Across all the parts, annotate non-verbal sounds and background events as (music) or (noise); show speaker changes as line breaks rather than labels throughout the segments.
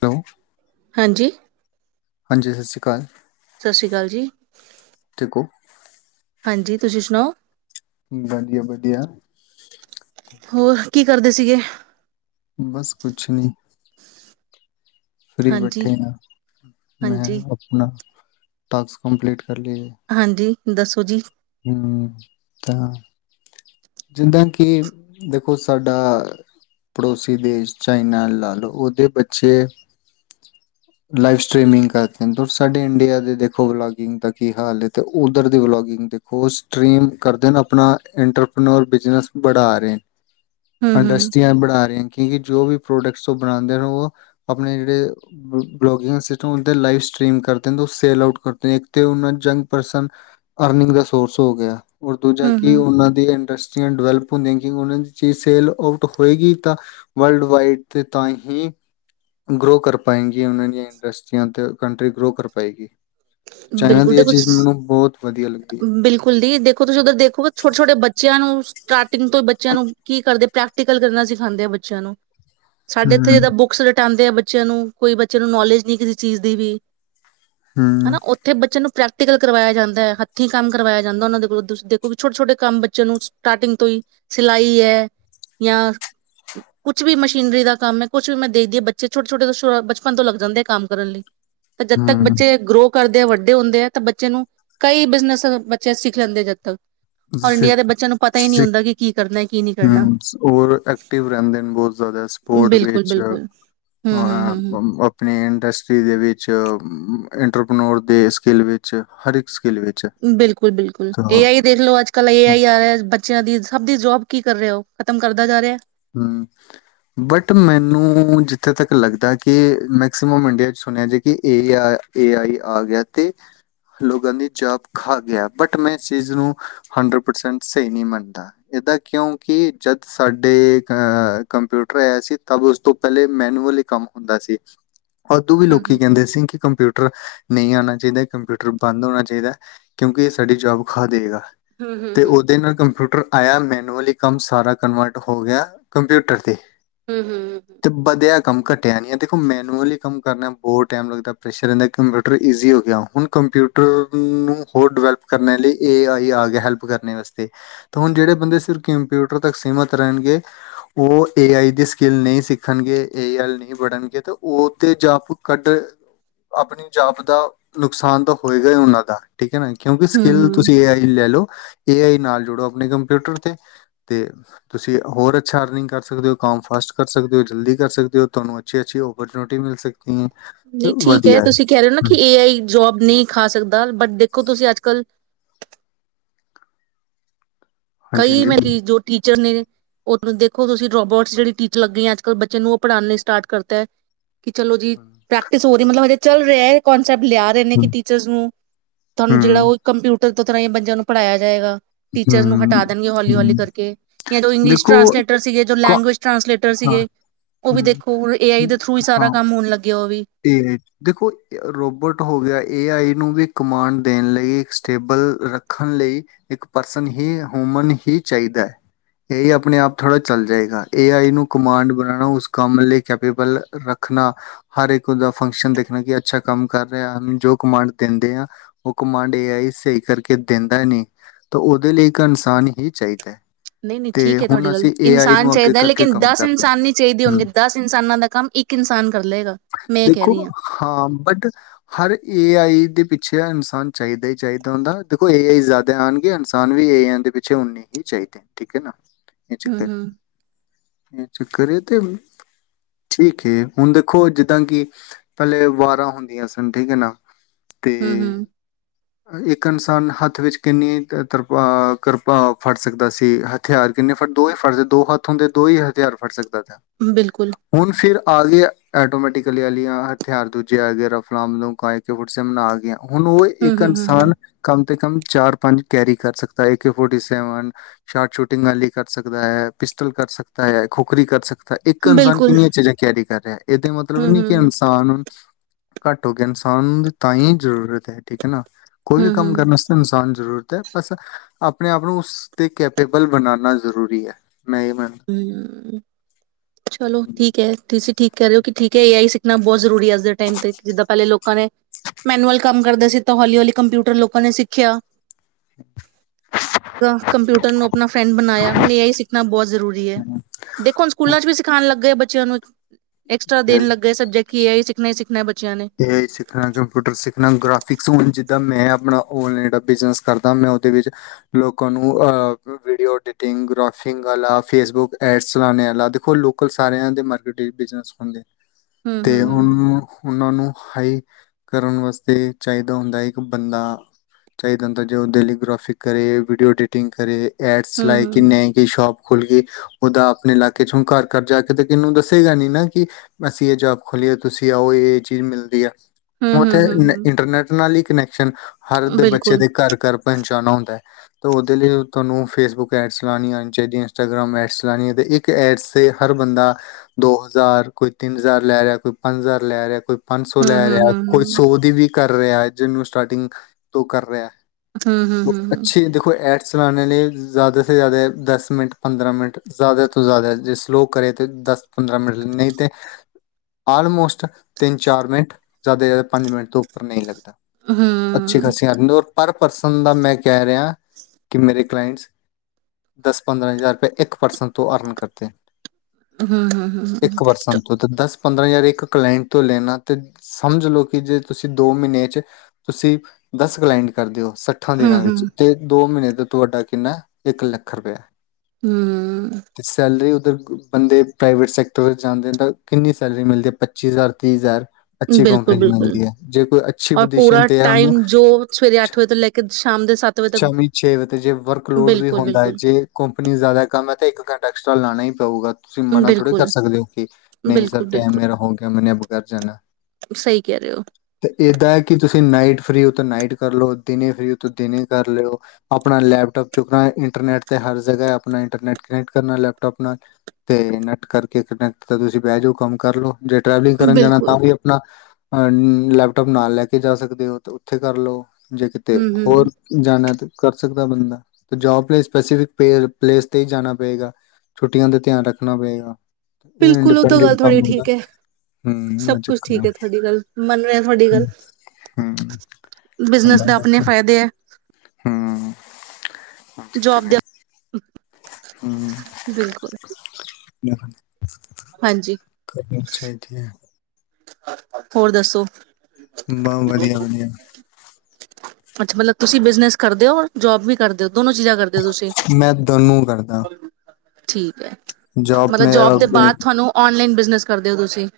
Hello
ਹਾਂਜੀ
ਹਾਂਜੀ ਸਤਿ ਸ਼੍ਰੀ ਅਕਾਲ
ਸਤਿ ਸ੍ਰੀ ਅਕਾਲ ਜੀ
ਠੀਕ ਹੋ
ਜੀ ਤੁਸੀਂ ਸੁਣਾਓ
ਵਧੀਆ ਵਧੀਆ
ਹੋਰ ਕੀ ਕਰਦੇ ਸੀਗੇ
ਬਸ ਕੁਛ ਨਹੀਂੀ ਫਰੀ
ਹਾਂਜੀ,
ਬੈਠੇ ਹਾਂ ਮੈਂ
ਹਾਂਜੀ,
ਆਪਣਾ ਟਾਸ ਕੰਪਲੀਟ ਕਰ ਲਏ
ਹਾਂਜੀ ਦੱਸੋ ਜੀ
ਹਮ ਤਾਂ ਜਿੱਦਾਂ ਕਿ ਦੇਖੋ ਸਾਡਾ ਪੜੋਸੀ ਦੇਸ਼ ਚਾਈਨਾ ਲਾ ਲਓ ਉਹਦੇ ਬੱਚੇ ਲਾਈਵ ਸਟਰੀਮਿੰਗ ਕਰਦੇ ਹਨ ਸਾਡੇ ਇੰਡੀਆ ਦੇ ਦੇਖੋ ਵਲੋਗਿੰਗ ਦਾ ਕੀ ਹਾਲ ਹੈ ਤੇ ਉਧਰ ਦੀ ਵਲੋਗਿੰਗ ਦੇ ਕੋ ਸਟ੍ਰਰੀਮ ਕਰਦੇ ਨੇ ਆਪਣਾ ਇੰਟਰਪ੍ਰਨਰ ਬਿਜਨਸ ਬੜਾ ਰਹੇ ਨੇ
ਹੂੰ, ਹੂੰ,
ਇੰਡਸਟਰੀਆ ਬੜਾ ਰਹੀ ਇਹ ਜੋ ਵਿ ਪ੍ਰੋਡਕਟਾਂ ਬਣਾਉਂਦੇ ਹਨ ਓਹ ਆਪਣੇ ਜਿਹੜੇ ਬਲਾਗਿੰਗ ਸਿਸਟਮ ਹੁੰਦੇ ਹਨ ਲਾਈਵ ਸਟਰੀਮ ਕਰਦੇ ਹਨ ਤੋਂ ਸਲੇ ਆਊਟ ਕਰਦੇ ਹਨ, ਏਕ ਤਹਿ ਉਹਨਾਂ ਨੂੰ ਯੰਗ ਪਰਸਨ ਐਰਨਿੰਗ ਸੋਰਸ ਹੋ ਗਿਆ ਦੂਜਾ
ਹੂੰ,
ਕੀ
ਹੂੰ,
ਉਹਨਾਂ ਦੀ ਇੰਡਸਟਰੀ ਡਿਵੈਲਪ ਹੁੰਦੀਆਂ ਕਿਕਿ ਉਹ ਦੀ ਚੀਜ਼ ਸੇਲ ਆਊਟ ਹੋਏਗੀ ਤਾਂ ਵਰਲਡ ਵਾਈਡ ਤਾਂ ਹੀ ਗਰੋ ਕਰ ਪਾਏਗੀ ਉਹ ਦੀ ਇੰਡਸਟਰੀਆਂ ਤੇ ਕੰਟਰੀ ਗਰੋ ਕਰ ਪਾਏਗੀ ਚਾਈਨਾ
ਬਿਲਕੁਲ
ਦੀ ਇਹ
ਦੇਖੋ
ਚੀਜ਼
ਸ-
ਮੈਨੂੰ ਬਹੁਤ ਵਧੀਆ ਵਦੀਆ ਲੱਗਦੀ ਹੈ
(inaudible) ਤੁਸੀਂ ਉਧਰ ਦੇਖੋ ਛੋਟੇ ਛਟੇ ਬੱਚੇ ਤੁਹਾਨੂੰ ਸਟਾਰਟਿੰਗ ਤੋਂ ਬੱਚਿਆਂ ਨੂੰ ਕੀ ਕਰਦੇ ਪ੍ਰੈਕਟੀਕਲ ਕਰਨਾ ਸਿਖਾਉਂਦੇ ਆ ਬੱਚਿਆਂ ਨੂੰ ਸਾਡੇ ਇੱਥ
ਹੂੰ
ਜਿੱਦਾਂ ਬੁਕਸ ਪੜ੍ਹਾਉਂਦੇ ਆ ਬੱਚਿਆਂ ਨੂੰ ਕੋਈ ਬੱਚਿਆਂ ਨੂੰ ਨੌਲੇਜ ਨਹੀਂ ਕਿਸੇ ਚੀਜ਼ ਦੀ ਵੀ
ਹੂੰ
ਹਨਾ ਉੱਥੇ ਬੱਚੇ ਨੂੰ ਪ੍ਰੈਕ (inaudible) ਕਰਵਾਆ ਜਾਂਦਾ ਹੈ ਇੱਥੇ ਕੰਮ ਕਰਵਾਇਆ ਜਾਂਦਾ ਉਹਨਾਂ ਦੇ ਕੋਲੋਂ ਤੁਸੀਂ ਦੇਖੋ ਕਿ ਛੋਟੇ ਛੋਟੇ ਕੰਮ ਬੱਚਿਆਂ ਨੂੰ ਸਟਾਰਟਿੰਗ ਤੋਂ ਹੀ ਸਿਲਾਈ ਹੈ ਜਾਂ ਕੁਛ ਵੀ ਮਸ਼ੀਨਰੀ ਦਾ ਕੰਮ ਹੈ ਕੁਛ ਵੀ ਮੈਂ ਦੇਖਦੀ ਆ ਬੱਚੇ ਛੋਟੇ ਛੋਟੇ ਤੋਂ ਬਚਪਨ ਤੋਂ ਲੱਗ ਜਾਂਦੇ ਆ ਕੰਮ ਕਰਨ ਲਈ ਤਾਂ ਜਦ ਤੱਕ ਬੱਚੇ ਗਰੋ ਕਰਦੇ ਆ ਵੱਡੇ ਹੁੰਦੇ ਆ ਤਾਂ ਬੱਚੇ ਨੂੰ ਕਈ ਬਿਜ਼ਨਸ ਬੱਚੇ ਸਿੱਖ ਲੈਂਦੇ ਜਦ ਤੱਕ
(inaudible)
ਔਰ ਇੰਡੀਆ ਦੇ ਬੱਚਿਆਂ ਨੂੰ ਪਤਾ ਹੀ ਨਹੀਂ ਹੁੰਦਾ ਕਿ ਕੀ ਕਰਨਾ ਕੀ ਨਹੀਂ
ਹਮ
ਕਰਨਾ
ਹੋਰ ਐਕਟਿਵ ਰਹਿੰਦੇ ਨੇ ਬਹੁਤ ਜ਼ਿਆਦਾ ਸਪੋਰਟ
ਬਿਲਕੁਲ
ਵਿੱਚ ਅ
ਬਿਲਕੁਲ ਹਮ ਹਮ ਹਮ
ਆਪਣੇ (inaudible) ਇੰਟਰਪ੍ਰੇਨੀਅਰ ਪੇ ਸਕੇਲ ਵਿਚ ਹਰ ਇਕ
ਬਿਲਕੁਲ ਬਿਲਕੁਲ ਏ ਆਈ ਚਲੋ ਅੱਜ ਕੱਲ ਏ ਆਈ ਆਇਆ ਬ ਬੱਚਿਆਂ ਦੀ ਸਭ ਦੀ ਜੋਬ ਕੀ ਕਰ ਰਿਹਾ ਉਹ ਖਤਮ ਕਰਦਾ ਜਾ ਰਿਹਾ
ਹ ਬਟ ਮੈਨੂੰ ਜਿੱਥੇ ਤੱਕ ਲੱਗਦਾ ਕਿ ਮੈਕਸੀਮਮ ਇੰਡੀਆ ਚ ਸੁਣਿਆ ਜੇ ਕਿ ਏ ਆਈ ਆ ਗਿਆ ਤੇ ਲੋਕਾਂ ਦੀ ਜੋਬ ਖਾ ਗਿਆ ਬਟ ਮੈਂ ਇਸ ਚੀਜ਼ ਨੂੰ ਹੰਡਰਡ ਪਰਸੈਂਟ ਸਹੀ ਨਹੀਂ ਮੰਨਦਾ ਕਿਉਂਕਿ ਜਦ ਸਾਡੇ ਅ ਕੰਪਿਊਟਰ ਆਇਆ ਸੀ ਤ ਉਸ ਤੋਂ ਪਹਿਲੇ ਮੈਨੂਅਲ ਹੀ ਕੰਮ ਹੁੰਦਾ ਸੀ ਉਦੋਂ ਵੀ ਲੋਕੀ
ਹਮ
ਕਹਿੰਦੇ ਸੀ ਕਿ ਕੰਪਿਊਟਰ ਨਹੀਂ ਆਉਣਾ ਚਾਹੀਦਾ ਕੰਪਿਊਟਰ ਬੰਦ ਹੋਣਾ ਚਾਹੀਦਾ ਕਿਉਂਕਿ ਇਹ ਸਾਡੀ ਜੋਬ ਖਾ ਦੇਵੇਗਾ
ਹਮ ਹਮ
ਤੇ
ਹਮ
ਉਹਦੇ ਨਾਲ ਕੰਪਿਊ ਪਰ ਆਇਆ ਮੈਨੂਅਲੀ ਕੰਮ ਸਾਰਾ ਕਨਵਰਟ ਹੋ ਗਿਆ ਕੰਪਿਊਟਰ ਤੇ
ਹੂੰ ਹੂੰ ਹੂੰ
ਤੇ ਵਧਿਆ ਕੰਮ ਘੱਟਿਆ ਨਹੀਂ ਹੈ ਦੇਖੋ ਮੈਨੂਅਲੀ ਕੰਮ ਕਰਨਾ ਬਹੁਤ ਟਾਈਮ ਲੱਗਦਾ ਪ੍ਰੈਸ਼ਰ ਰਹਿੰਦਾ ਕੰਪਿਊਟਰ ਈਜ਼ੀ ਹੋ ਗਿਆ ਹੁਣ ਕੰਪਿਊਟਰ ਨੂੰ ਹੋਰ ਡਿਵੈਲਪ ਕਰਨ ਲਈ ਏ ਆਈ ਆ ਗਿਆ ਹੈਲਪ ਕਰਨ ਵਾਸਤੇ ਤਾਂ ਹੁਣ ਜਿਹੜੇ ਬੰਦੇ ਸਿਰਫ ਕੰਪਿਊਟਰ ਤੱਕ ਸੀਮਿਤ ਰਹਿਣਗੇ ਉਹ ਏ ਆਈ ਦੀ ਸਕਿੱਲ ਨਹੀਂ ਸਿੱਖਣਗੇ ਏ ਐੱਲ ਨਹੀਂ ਬਣਨਗੇ ਤੇ ਉਹ ਤੇ ਜੋਬ ਕੱਢ ਆਪਣੀ ਜੋਬ ਦਾ ਨੁਕਸਾਨ ਤਾਂ ਹੋਏਗਾ ਹੀ ਉਹਨਾਂ ਦਾ ਠੀਕ ਹੈ ਨਾ ਕਿਉਂਕਿ
ਹਮ
ਸਕਿੱਲ
ਹਮ
ਤੁਸੀਂ ਇਹ ਹੀ ਲੈ ਲਓ ਏ ਆਈ ਨਾਲ ਜੁੜੋ ਆਪਣੇ ਕੰਪਿਊਟਰ ਤੇ ਤੇ ਤੁਸੀਂ ਹੋਰ ਅੱਛਾ ਅਰਨਿੰਗ ਕਰ ਸਕਦੇ ਹੋ ਕਮ ਫਾਸਟ ਕਰ ਸਕਦੇ ਹੋ ਜਲਦੀ ਕਰ ਸਕਦੇ ਹੋ ਤੁਹਾਨੂੰ ਅੱਛੀ ਅੱਛੀ ਓਪਰਚੁਨਿਟੀ ਮਿਲ ਸਕਦੀ ਹੈ ਤੇ
ਨਹੀਂ ਠੀਕ
ਵਧੀਆ
ਹੈ ਤੁਸੀਂ ਕਹਿ ਰਹੇ ਹੋ ਨਾ ਕਿ ਏ ਆਈ ਜੋਬ ਨਹੀਂ ਖਾ ਸਕਦਾ ਬਟ ਦੇਖੋ ਤੁਸੀਂ ਅੱਜ ਕੱਲ
ਹਾਂਜੀ
ਕਈ ਮੈਂ
ਹਾਂਜੀ
ਕਿ ਜੋ ਟੀਚਰ ਨੇ ਉਦ ਦੇਖੋ ਤੁਸੀਂ ਰੋਬੋਟਸ ਜਿਹੜੀ ਟੀਚਰ ਲੱਗੇ ਅੱਜ ਕਲ ਬੱਚਿਆ ਨੂੰ ਉਹ ਪੜ੍ਹਾਉਣਾ ਸਟਾਰਟ ਕਰਤਾ ਹੈ ਕਿ ਚਲੋ ਜੀ
ਹਮ
ਪ੍ਰੈਕਟਿਸ ਹੋ ਰਹੀ ਮਤਲਬ ਹਜੇ ਚੱਲ ਰਿਹਾ ਹੈ ਕੌਣ ਸਬ ਲਿਆ ਰਹੇ ਨੇ ਕਿ ਟੀਚਰ ਨੂੰ ਤੁਹਾਨੂੰ ਜਿਹੜਾ
ਹਮ
ਉਹ ਕੰਪਿਊਟਰ ਤੋਂ ਤਰ੍ਹਾਂ ਦੀਆਂ ਬੱਚਿਆਂ ਨੂੰ ਪੜ੍ਹਾਇਆ ਜਾਏਗਾ। ਟੀਚਰ ਨੂੰ ਹਟ ਟਾ ਦੇਣਗੇ ਹੌਲੀ- ਹੌਲੀ
ਹਮ
ਕਰਕੇ ਜਾਂ ਜੋ ਇੰਗਲਿਸ਼
ਦੇਖੋ
ਟਰਾਂਸਲੇਟਰ ਸੀਗੇ ਜੋ
ਕ
ਲੈਂਗੁਏਜ ਟਰਾਂਸਲੇਟਰ
ਹਾਂ
ਸੀਗੇ ਉਹ ਵੀ
ਹਮ,
ਦੇਖੋ ਏ ਆਈ ਦੇ ਥਰੂ ਹੀ ਸਾਰਾ
ਹਾਂ
ਕੰਮ ਹੋਣ ਲੱਗਿਆ ਉਹ ਵੀ
ਦੇਖੋ ਰੋਬੋਟ ਹੋ ਗਿਆ ਏ ਆਈ ਨੂੰ ਵੀ ਕਮਾਂਡ ਦੇਣ ਲਈ ਸਟੇਬਲ ਰੱਖਣ ਲਈ ਇੱਕ ਪਰਸਨ ਹੀ ਹੂਮਨ ਹੀ ਚਾਹੀਦਾ ਹੈ, ਇਹ ਆਪਣੇ ਆਪ ਥੋੜ੍ਹਾ ਚੱਲ ਜਾਏਗਾ ਏ ਆਈ ਨੂੰ ਕਮਾਂਡ ਬਣਾਣਾ ਉਸ ਕੰਮ ਲਈ ਕੈਪੇਬਲ ਰੱਖਣਾ ਹਰ ਇੱਕ ਉਹਦਾ ਫੰਕਸ਼ਨ ਦੇਖਣਾ ਕਿ ਅੱਛਾ ਕੰਮ ਕਰ ਰਿਹਾ ਜੋ ਕਮਾਂਡ ਦਿੰਦੇ ਆ ਉਹ ਕਮਾਂਡ ਏ ਆਈ ਸਹੀ ਕਰਕੇ ਦਿੰਦਾ ਨਹੀਂ ਤਾਂ ਉਹਦੇ ਲਈ ਇੱਕ ਇਨਸਾਨ ਹੀ ਚਾਹੀਦਾ।
ਨਹੀਂ- ਨਹੀਂ
ਤੇ
ਠੀਕ ਹੈ
ਹੁਣ
ਤੁਹਾਡੀ ਗੱਲ
ਅਸੀਂ ਏਆਈ
ਇਨਸਾਨ
ਨੂੰ ਅੱਗੇ
ਚਾਹੀਦਾ
ਕਰਕੇ
ਲੇਕਿਨ
ਕੰਮ
ਦਸ
ਕਰ ਰਹੇ
ਇਨਸਾਨ ਨੀ ਚਾਹੀਦੇ
ਹਾਂ
ਹੋਣਗੇ, ਦਸ ਇਨਸਾਨਾਂ ਦਾ ਕੰਮ ਇੱਕ ਇਨਸਾਨ ਕਰ ਲੈ
ਦੇਖੋ ਹਾਂ ਬਟ ਹਰ ਏ ਆਈ ਦੇ ਪਿੱ ਪਿੱਛੇ ਆ ਇਨਸਾਨ ਚਾਹੀਦਾ ਹੀ ਚਾਹੀਦਾ ਹੁੰਦਾ ਦੇਖੋ ਏ ਆ ਜ਼ਿਆਦਾ ਆਣਗੇ ਇਨਸਾਨ ਵੀ ਏ ਆਈ ਦੇ ਪਿੱਛੇ ਉਨੇ ਹੀ ਚਾਹੀਦੇ ਨੇ ਠੀਕ ਹੈ ਨਾ। ਇਹ
ਹੂੰ-
ਚੱਕਰ
ਹੂੰ।
ਇਹ ਚੱਕਰ ਹੈ ਤੇ ਠੀਕ ਏ ਹੁਣ ਦੇ ਦੇਖੋ ਜਿੱਦਾਂ ਕਿ ਪਹਿਲੇ ਵਾਰਾਂ ਹੁੰਦੀਆਂ ਸਨ ਠੀਕ ਹੈ ਨਾ ਤੇ
ਹਮ ਹਮ
ਇੱਕ ਇਨਸਾਨ ਹੱਥ ਵਿੱਚ ਕਿੰਨੀ ਰਪਾ ਕਿਰਪਾ ਫੜ ਸਕਦਾ ਸੀ ਹਥਿਆਰ ਕਿੰਨੇ ਫੜ ਦੋ ਹੀ ਫੜਦੇ ਦੋ ਹੱਥ ਹੁੰਦੇ ਦੋ ਹੀ ਹਥਿਆਰ ਫੜ ਸਕਦੇ।
ਬਿਲਕੁਲ,
ਹੁਣ ਫਿਰ ਆ ਗਿਆ ਐਟੋਮੈਟਿਕਲੀ ਵਾਲੀਆਂ ਹਥਿਆਰ ਦੂਜੇ ਆ ਗਏ ਰਫਲਾਂ ਮਤਲਬ ਕਹਿ ਕੇ ਫੁੜਸ ਮਨਾ ਗੀਆਂ। ਹੁਣ ਉਹ
ਹੂੰ,
ਇੱਕ
ਹੂੰ, ਹੂੰ,
ਇਨਸਾਨ ਕੰਮ ਕੰਮ ਚਾਰ ਪੰਜ ਕੈਰੀ ਕਰ ਸਕਦਾ ਏ ਫੋਰਟੀ ਸੇਵਨ ਸ਼ਾਰਟ ਸ਼ੂਟਿੰਗ ਵਾਲੀ ਕਰ ਸਕਦਾ ਹੈ, ਪਿਸਟਲ ਕਰ ਸਕਤਾ ਹੈ ਖੋਖਰੀ ਕਰ ਸਕਦਾ ਤਾਂ ਇੱਕ
ਹੂੰ,
ਇਨਸਾਨ
ਬਿਲਕੁਲ,
ਕਿੰਨੀਆਂ ਚੀਜ਼ਾ ਕੈਰੀ ਕਰ ਰਿਹਾ ਹੈ ਇਹਦੇ
ਹੂੰ,
ਮਤਲਬ ਨੀ ਕਿ
ਹੂੰ,
ਇਨਸਾਨ ਘੱਟ ਹੋ ਕੇ ਇਨਸਾਨ ਦੀ ਤਾਂ ਹੀ ਜ਼ਰੂਰਤ ਹੈ, ਠੀਕ ਹੈ ਨਾ ਕੋਈ ਵੀ
ਹੂੰ,
ਕੰਮ
ਹੂੰ,
ਕਰਨ ਵਾਸਤੇ ਇਨਸਾਨ ਜ਼ਰੂਰ ਬਸ ਆਪਣੇ ਆਪ ਨੂੰ ਉਸ ਤੇ ਕੈਪੇਬਲ ਬਣਾਣਾ ਜ਼ਰੂਰੀ ਹੈ। ਮੈਂ ਇਹ
ਹੂੰ, ਚਲੋ ਠੀਕ ਹੈ ਤੁਸੀਂ ਠੀਕ ਕਹਿ ਰਿਓ ਕਿ ਠੀਕ ਏ ਆਈ ਸਿੱਖਣਾ ਬਹੁਤ ਜ਼ਰੂਰੀ ਅੱਜ ਟੈਮ ਤੇ ਜਿੱਦਾਂ ਪਹਿਲੇ ਲੋਕ ਲੋਕਾਂ ਨੇ ਮੈਨੂਅਲ ਕੰਮ ਕਰਦੇ ਸੀ ਤਾਂ ਹੌਲੀ- ਹੌਲੀ ਕੰਪਿਊਟਰ ਲੋਕਾਂ ਨੇ ਸਿੱਖਿਆ ਤਾਂ ਕੰਪਿਊਟਰ ਨੂੰ ਆਪਣਾ ਫਰੈਂਡ ਬਣਾਇਆ, ਹੁਣ ਇਹੀ ਸਿੱਖਣਾ ਬਹੁਤ ਜ਼ਰੂਰੀ ਹੁੰਦੀ ਐ
ਮੰਨਦਾ
ਦੇਖੋ ਹੁਣ ਸਕੂਲਾਂ ਚ ਵੀ ਸਿਖਾਉਣ ਲੱਗ ਗਏ ਬੱ ਚਿਆਂ ਨੂੰ ਐਕਸਟਰਾ ਦੇਣ ਲੱਗ ਗਏ ਸਬਜੈਕਟ ਕੀ ਇਹ ਈ ਸਿਖਣਾ ਹੀ ਸਿਖਣਾ ਬੱਚ
ਇਹ ਸਿੱਖਣਾ ਕੰਪਿਊਟਰ ਸਿੱਖਣਾ ਗ੍ਰਾਫਿਕਸ ਹੋਣ ਜੇ ਜਿੱਦਾਂ ਮੈਂ ਆਪਣਾ ਔਨਲਾਈਨ ਜਿਹੜਾ ਬਿਜ਼ਨਸ ਕਰਦਾ ਮੈਂ ਉਹਦੇ ਵਿੱਚ ਲੋਕਾਂ ਨੂੰ ਵੀਡੀਓ ਐਡੀਟਿੰਗ, ਗ੍ਰਾਫਿੰਗ ਵਾਲਾ, ਫੇਸਬੁੱਕ ਐਡਸ ਚਲਾਉਣੇ ਵਾਲਾ, ਦੇਖੋ ਲੋਕਲ ਸਾਰਿਆਂ ਦੇ ਮਾਰਕੀਟ ਵਿੱਚ ਬਿਜਨਸ ਹੁੰਦੇ।
ਹਮ
ਤੇ
-ਹਮ- ਹਮ।
ਉਹਨੂੰ ਉਹਨਾਂ ਨੂੰ ਹਾਈ ਕਰਨ ਵਾਸਤੇ ਚਾਹੀਦਾ ਹੁੰਦਾ ਹੈ। ਇੱਕ ਬੰਦਾ ਚਾਹੀਦਾ ਹੁੰਦਾ। ਜੇ ਉਹ ਡੈਲੀਗ੍ਰਾਫਿਕ ਕਰੇ, ਵੀਡੀਓ ਐਡੀਟਿੰਗ ਕਰੇ। ਐਡਸ
ਹੂੰ,
ਲਏ ਕੇ
ਹੂੰ,
ਏਨੇ ਸ਼ੋਪ ਖੁਲ ਕੇ ਓਦਦਾ ਆਪਣੇ ਇਲਾਕੇ ਚ ਚੀਜ਼ ਮਿਲਦੀ ਹੈ।
ਹੂੰ, ਹੂੰ,
ਉੱਥੇ
ਹੂੰ,
ਇੰਟਰਨੈੱਟ ਨਾਲ ਹੀ ਕਨੈਕਸ਼ਨ ਹਰ
ਹੂੰ,
ਦੇ ਬੱਚੇ
ਬਿਲਕੁਲ,
ਦੇ ਘਰ- ਘਰ ਪਹੁੰਚ (unintelligible) ਪੰਜ ਸੌ
ਹੂੰ,
ਲੈ
ਹੂੰ,
ਰਿਹਾ।
ਹੂੰ,
ਕੋਈ
ਹੂੰ,
ਸੋ ਦੀ ਵੀ ਕਰ ਰਿਹਾ। ਜਿਹਨੂੰ ਸਟਾਰਟਿੰਗ ਤੋਂ ਕਰ ਰਿਹਾ।
ਹੂੰ, ਹੂੰ, ਹੂੰ,
ਅੱਛੇ। ਦੇਖੋ ਐ ਚਲਾਣੇ ਲਈ ਜਾਦਾ ਤੋਂ ਜ਼ਦਾ ਦਸ ਮਿੰਟ ਪੰਦਰਾਂ ਮਿੰਟ ਜ਼ਦਾ ਤੋਂ ਜਾਦਾ ਸਲੋਅ ਕਰੇ ਤਾਂ ਦਸ ਪੰਦਰਾਂ ਮਿੰਟ ਨਹੀਂ ਤੇ ਆਲਮੋਸਟ ਤਿੰਨ- ਚਾਰ ਮਿੰਟ ਜਿਆਦਾ- ਜਿਆਦਾ ਪੰਜ ਮਿੰਟ ਤੋਂ ਉਪਰ ਨਹੀਂ ਲਗ
ਹੂੰ, ਹੂੰ,
ਅੱਛੀ ਖਸੀਆਂ ਆ (unintelligible) ਪਰ ਪਰਸਨ ਦਾ ਮੈਂ ਕਹਿ ਰਿਹਾ। ਕਿ ਮੇਰੇ ਕਲਾਇੰਟਸ ਦਸ- ਪੰਦਰਾਂ ਹਜ਼ਾਰ ਰੁਪਏ ਇੱਕ ਪਰਸਨ ਤੋਂ ਅਰਨ ਕਰਦੇ
ਹੂੰ-ਹੂੰ-ਹੂੰ-ਹੂੰ ਚ
ਪੰਦਰਾਂ ਹਜ਼ਾਰ ਇੱਕ ਕਲਾਇੰ ਤੋਂ ਲੈਣਾ ਅਤੇ ਸਮਝ ਲਓ। ਕਿ ਜੇ ਤੁਸੀਂ ਦੋ ਮਹੀਨੇ 'ਚ ਤੁਸੀਂ ਦਸ ਕਲਾਇੰਟ ਕਰਦੇ। ਓ ਸੱਠਾਂ ਦਿਨਾਂ ਵਿੱਚ ਤੇ, ਦੋ ਮਹੀਨੇ ਤੁਹਾਡਾ ਕਿੰਨਾ, ਇੱਕ ਲੱਖ ਰੁਪਇਆ। ਤੇ ਸੈਲਰੀ ਅ ਬੰਦੇ ਪ੍ਰਾਈਵੇਟ ਸੈਕਟਰ ਵਿੱਚਜਾਂਦੇ ਤਾਂ ਕਿੰਨੀ ਸੈਲਰੀ ਮਿਲਦੀ। ਪੱਚੀ ਹਜ਼ਾਰ ਤੀਹ ਹਜ਼ਾਰ ਅੱਛੀ ਕੰਪਨੀ ਨੂੰ ਮਿਲਦੀ ਹੈ। ਜੇ ਕੋਈ ਅੱਛੀ ਪੁਜੀਸ਼ਨ ਤੇ ਹੈ ਉਹਨੂੰ ਛ-
ਤੋਂ ਲੈ ਕੇ ਸ਼ਾਮ ਦੇ ਵਜੇ ਤੱਕ
ਛਮੀ ਛੇ ਵੇ ਜੇ ਵਰਕਲੋਡ ਵੀ
ਬਿਲਕੁਲ,
ਹੁੰਦਾ ਹੈ।
ਬਿਲਕੁਲ।
ਜੇ ਕੰਪਨੀ ਜ਼ਿਆਦਾ ਕੰਮ ਹੈ ਤੇ ਇੱਕ ਘੰਟਾ ਐਕਸਟਰਾ ਲਾਣਾ ਈ ਪਊਗਾ। ਤੁਸੀਂ ਮਨਾ ਥੋੜ੍ਹੇ
ਬਿਲਕੁਲ,
ਕਰ ਸਕਦੇ ਓ ਕਿ ਨਹੀਂ ਸਰ
ਬਿਲਕੁਲ,
ਟੈਮ
ਬਿਲਕੁਲ
ਮੇਰਾ ਹੋ ਗਿਆ। ਮੈਨੇ ਅਬ ਹਨਾ
ਸਹੀ ਕਹਿ ਰਹੇ ਹੋ।
ਤੇ ਏਦਾਂ ਏ ਕਿ ਤੁਸੀਂ ਨਾਈਟ ਫਰੀ ਉ ਤੋਂ ਨਾਈਟ ਕਰ ਲਓ। ਦਿਨ ਫ੍ਰਰੀ ਤੋਂ ਦਿਨ ਕਰ ਲਓ। ਆਪਣਾ ਲੈਪਟੋਪ ਚੁੱਕਣਾ ਇੰਟਰਨੈਟ ਤੇ ਹਰ ਜਗ੍ਹਾ ਆਪਣਾ ਇੰਟਰਨੈਟ ਕਨੈਕਟ ਕਰਨਾ ਲੈਪਟੋਪ ਨਾਲ ਤੇ ਨੈੱਟ ਕਰਕੇ ਕਨੈਕਟ ਤਾਂ ਤੁਸੀਂ ਬਹਿ ਜਾਓ ਕੰਮ ਕਰ ਲਓ। ਕਰਨ ਜਾਣਾ
ਬਿਲਕੁਲ,
ਤਾਂ ਵੀ ਆਪਣਾ ਅ ਲੈਪਟੋਪ ਨਾਲ ਲੈ ਕੇ ਜਾ ਸਕਦੇ ਹਓ ਤਾਂ ਉੱਥੇ ਕਰ ਲਓ। ਜੇ ਕਿਤੇ
ਹੁੰ, ਹੁੰ।
ਹੋਰ ਜਾਣਾ ਤੇ ਕਰ ਸਕਦਾ ਬੰਦਾ ਤੇ, ਜੋਬ ਲਈ ਸਪੈਸੀਫਿਕ ਪੇਜ ਪਲੇਸ ਤੇ ਹੀ ਜਾਣਾ ਪਏਗਾ। ਛੁੱਟੀਆਂ ਤੇ ਧਿਆਨ ਰੱਖਣਾ ਪਏਗਾ। ਇਹ
ਬਿਲਕੁਲ ਉਹ ਤੋਂ ਗੱਲ
ਇੰਡੀਪੈਂਡੈਂਟ
ਥੋੜ੍ਹੀ
ਕੰਮ ਹੁੰਦਾ
ਠੀਕ ਐ।
ਹੂੰ
ਸਭ
ਇਹ
ਕੁੱਛ
ਚੱਕਰ ਹੈ
ਠੀਕ ਐ ਤੁਹਾਡੀ ਗੱਲ ਮੰਨ ਰੇ ਆ ਤੁਹਾਡੀ
ਹੂੰ
ਗੱਲ
ਹੂੰ
ਬਿਜਨਸ ਦਾ ਆਪਣੇ
ਬੰਦਾ
ਫਾਇਦੇ ਐ (unintelligible)
ਹੂੰ
ਜੋਬ ਦੇ
ਹੂੰ।
ਬਿਲਕੁਲ,
(unintelligible)
ਹਾਂਜੀ।
ਕਰਨੀ ਚਾਹੀਦੀ ਐ।
ਹੋਰ ਦੱਸੋ।
ਬ ਵਧੀਆ-ਵਧੀਆ।
ਅੱਛਾ, ਮਤਲਬ ਤੁਸੀਂ ਬਿਜਨਸ ਕਰਦੇ ਓ? ਜੋਬ ਵੀ ਕਰਦੇ ਓ?
ਮੈਂ ਦੋਨੋ ਕਰਦਾ।
ਠੀਕ ਹੈ। ਮਤਲਬ, ਜੋਬ ਦੇ ਬਾਅਦ, ਤੁਹਾਨੂੰ ਓਨਲਾਈਨ ਬ ਬਿਜਨਸ ਕਰਦੇ ਹੋ ਤੁਸੀਂ?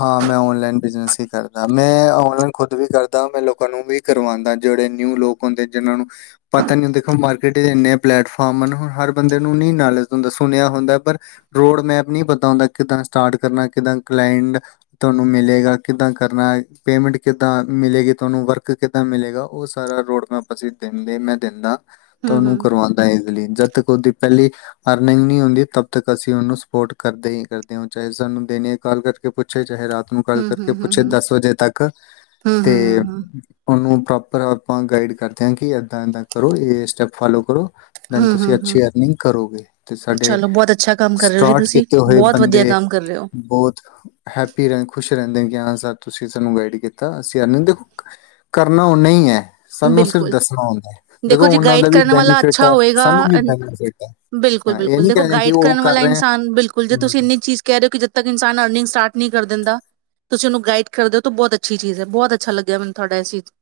ਹਾਂ ਮੈਂ ਓਨਲਾਈਨ ਬਿਜਨਸ ਹੀ ਕਰਦਾ, ਮੈਂ ਓਨਲਾਈਨ ਖੁਦ ਵੀ ਕਰਦਾ ਮੈਂ ਲੋਕਾਂ ਨੂੰ ਵੀ ਕਰਵਾਉਦਾ। ਜਿਹੜੇ ਨਿਊ ਲੋਕ ਹੁੰਦੇ ਜਿਨਾਂ ਨੂੰ ਪਤਾ ਨੀ ਹੁੰਖ ਮਾਰਕੀਟ ਦੇ ਇੰਨੇ ਪਲੇੈਟਫਾਰਮ ਹੁਣ ਹਰ ਬੰਦੇ ਨੂੰ ਨਹੀਂ ਨਜ ਹੁੰਦਾ, ਸੁਣਿਆ ਹੁੰਦਾ ਪਰ ਰੋਡ ਮੈਪ ਨ ਪਤਾ ਹੁੰਦਾ ਕਿੱਦਾਂ ਸਟਾਰਟ ਕਰਨਾ ਕਿੱਦਾਂ ਕਲਾਟ ਤੁਹਾਨੂੰ ਮਿਲੇਗਾ, ਕਿੱਦਾਂ ਕਰਨਾ, ਪੇਮੈਂਟ ਕਿੱਦਾਂ ਮਿਲੇਗੀ, ਤੁਹਾਨੂੰ ਵਰਕ ਕਿੱਦਾਂ ਮਿਲੇਗਾ, ਉਹ ਸਾਰਾ ਰੋਡਮੈਪ ਅਸੀਂ ਦਿੰਦੇ। ਮੈਂ ਦਿੰਦਾ। ਤਾਂ
ਹੁੰ, ਹੁੰ।
ਉਹਨੂੰ ਕਰਵਾਉਂਦਾ ਹੈ ਗਲੀਨ (inaudible) ਜਦ ਤਕ ਦੀ ਪਹਿਲੀ ਅਰਨਿੰਗ ਨ ਹੁੰਦੀ, ਤਬ ਤਕ ਅਸੀ ਓਨੂੰ ਸਪੋਰਟ ਕਰਦੇ ਹੀ ਕਰਦੇ ਹਾ, ਚਾਹੇ ਸਾਨੂੰ ਪੁੱਛੇ ਚਾਹੇ ਰਾ (inaudible) ਆਪ ਨੂੰ ਗੱਲ
ਹੂੰ,
ਕਰਕੇ
ਹੂੰ, ਹੂੰ,
ਪੁੱਛੇ,
ਹੂੰ।
ਦਸ ਵਜੇ ਤੱਕ
ਹੂੰ, ਹੂੰ,
ਤੇ
ਹੂੰ,
ਉਹਨੂੰ ਪ੍ਰੋਪਰ ਆਪਾਂ ਗਾਈਡ ਕਰਦੇ ਹਾਂ, ਕਿ ਇੱਦਾਂ ਇੱਦਾਂ ਕਰੋ ਇਹ ਸਟੈਪ ਫੋਲੋ ਕਰੋ। ਦੈਨ
ਹੂੰ,
ਤੁਸੀਂ
ਹੂੰ, ਹੂੰ।
ਅੱਛੀ ਅਰਨਿੰਗ ਕਰੋਗੇ, ਤੇ ਸਾਡੇ
ਚਲੋ ਬਹੁਤ ਅੱਛਾ ਕੰਮ ਕਰ ਰਹੇ ਹੋ ਜੀ
ਸਟਾਰਟ
ਤੁਸੀਂ,
ਕੀਤੇ ਹੋਏ
ਬਹੁਤ ਵਧੀਆ
ਬੰਦੇ
ਕੰਮ ਕਰ ਰਹੇ ਹੋ।
ਬਹੁਤ ਹੈਪੀ ਰਿੰਗ, ਖੁਸ਼ ਰਹਿੰਦੇ, ਕਿ ਹਾਂ -ਸਰ ਤੁਸੀਂ ਸਾਨੂੰ ਗਾਈਡ ਕੀਤਾ ਅਸੀਂ ਅਰਨਿੰਗ ਦੇਖੋ ਕਰਨਾ ਉਹਨੇਹੀਂ ਹੀ ਹੈ। ਸਾਨੂੰ ਸਿਰਫ
ਬਿਲਕੁਲ,
ਦੱਸਣਾ ਹੁੰਦਾ ਹੈ
ਦੇਖੋ ਜੀ
ਉਹਨਾਂ ਦਾ
ਗਾਈਡ
ਵੀ
ਕਰਨ ਵਾਲਾ
ਬੈਨੀਫਿਟ
ਅੱਛਾ
ਹੈ
ਹੋਏਗਾ।
ਸਾਨੂੰ ਵੀ ਬੈਨੀਫਿਟ ਹੈ
ਬਿਲਕੁਲ
ਹਾਂ ਇਹ
ਬਿਲਕੁਲ
ਨਹੀਂ
ਦੇਖੋ
ਕਹਿੰਦੇ ਕਿ
ਗਾਈਡ
ਉਹ
ਕਰਨ
ਕਰ
ਵਾਲਾ
ਰਹੇ ਹੈ
ਇਨਸਾਨ ਬਿਲਕੁਲ ਜੇ ਤੁਸੀਂ ਇੰਨੀ ਚੀਜ਼ ਕਹਿ ਰਹੇ ਹੋ ਕਿ, ਜਦ ਤੱਕ ਇਨਸਾਨ ਅਰਨਿੰਗ ਸਟਾਰਟ ਨਹੀਂ ਕਰ ਦਿੰਦਾ, ਤੁਸੀਂ ਉਹਨੂੰ ਗਾਈਡ ਕਰਦੇ ਹੋ ਤਾਂ ਬਹੁਤ ਅੱਛੀ ਚੀਜ਼ ਹੈ, ਬਹੁਤ ਅੱਛਾ ਲੱਗਿਆ ਮੈਨੂੰ ਤੁਹਾਡਾ ਇਹ ਚੀਜ਼।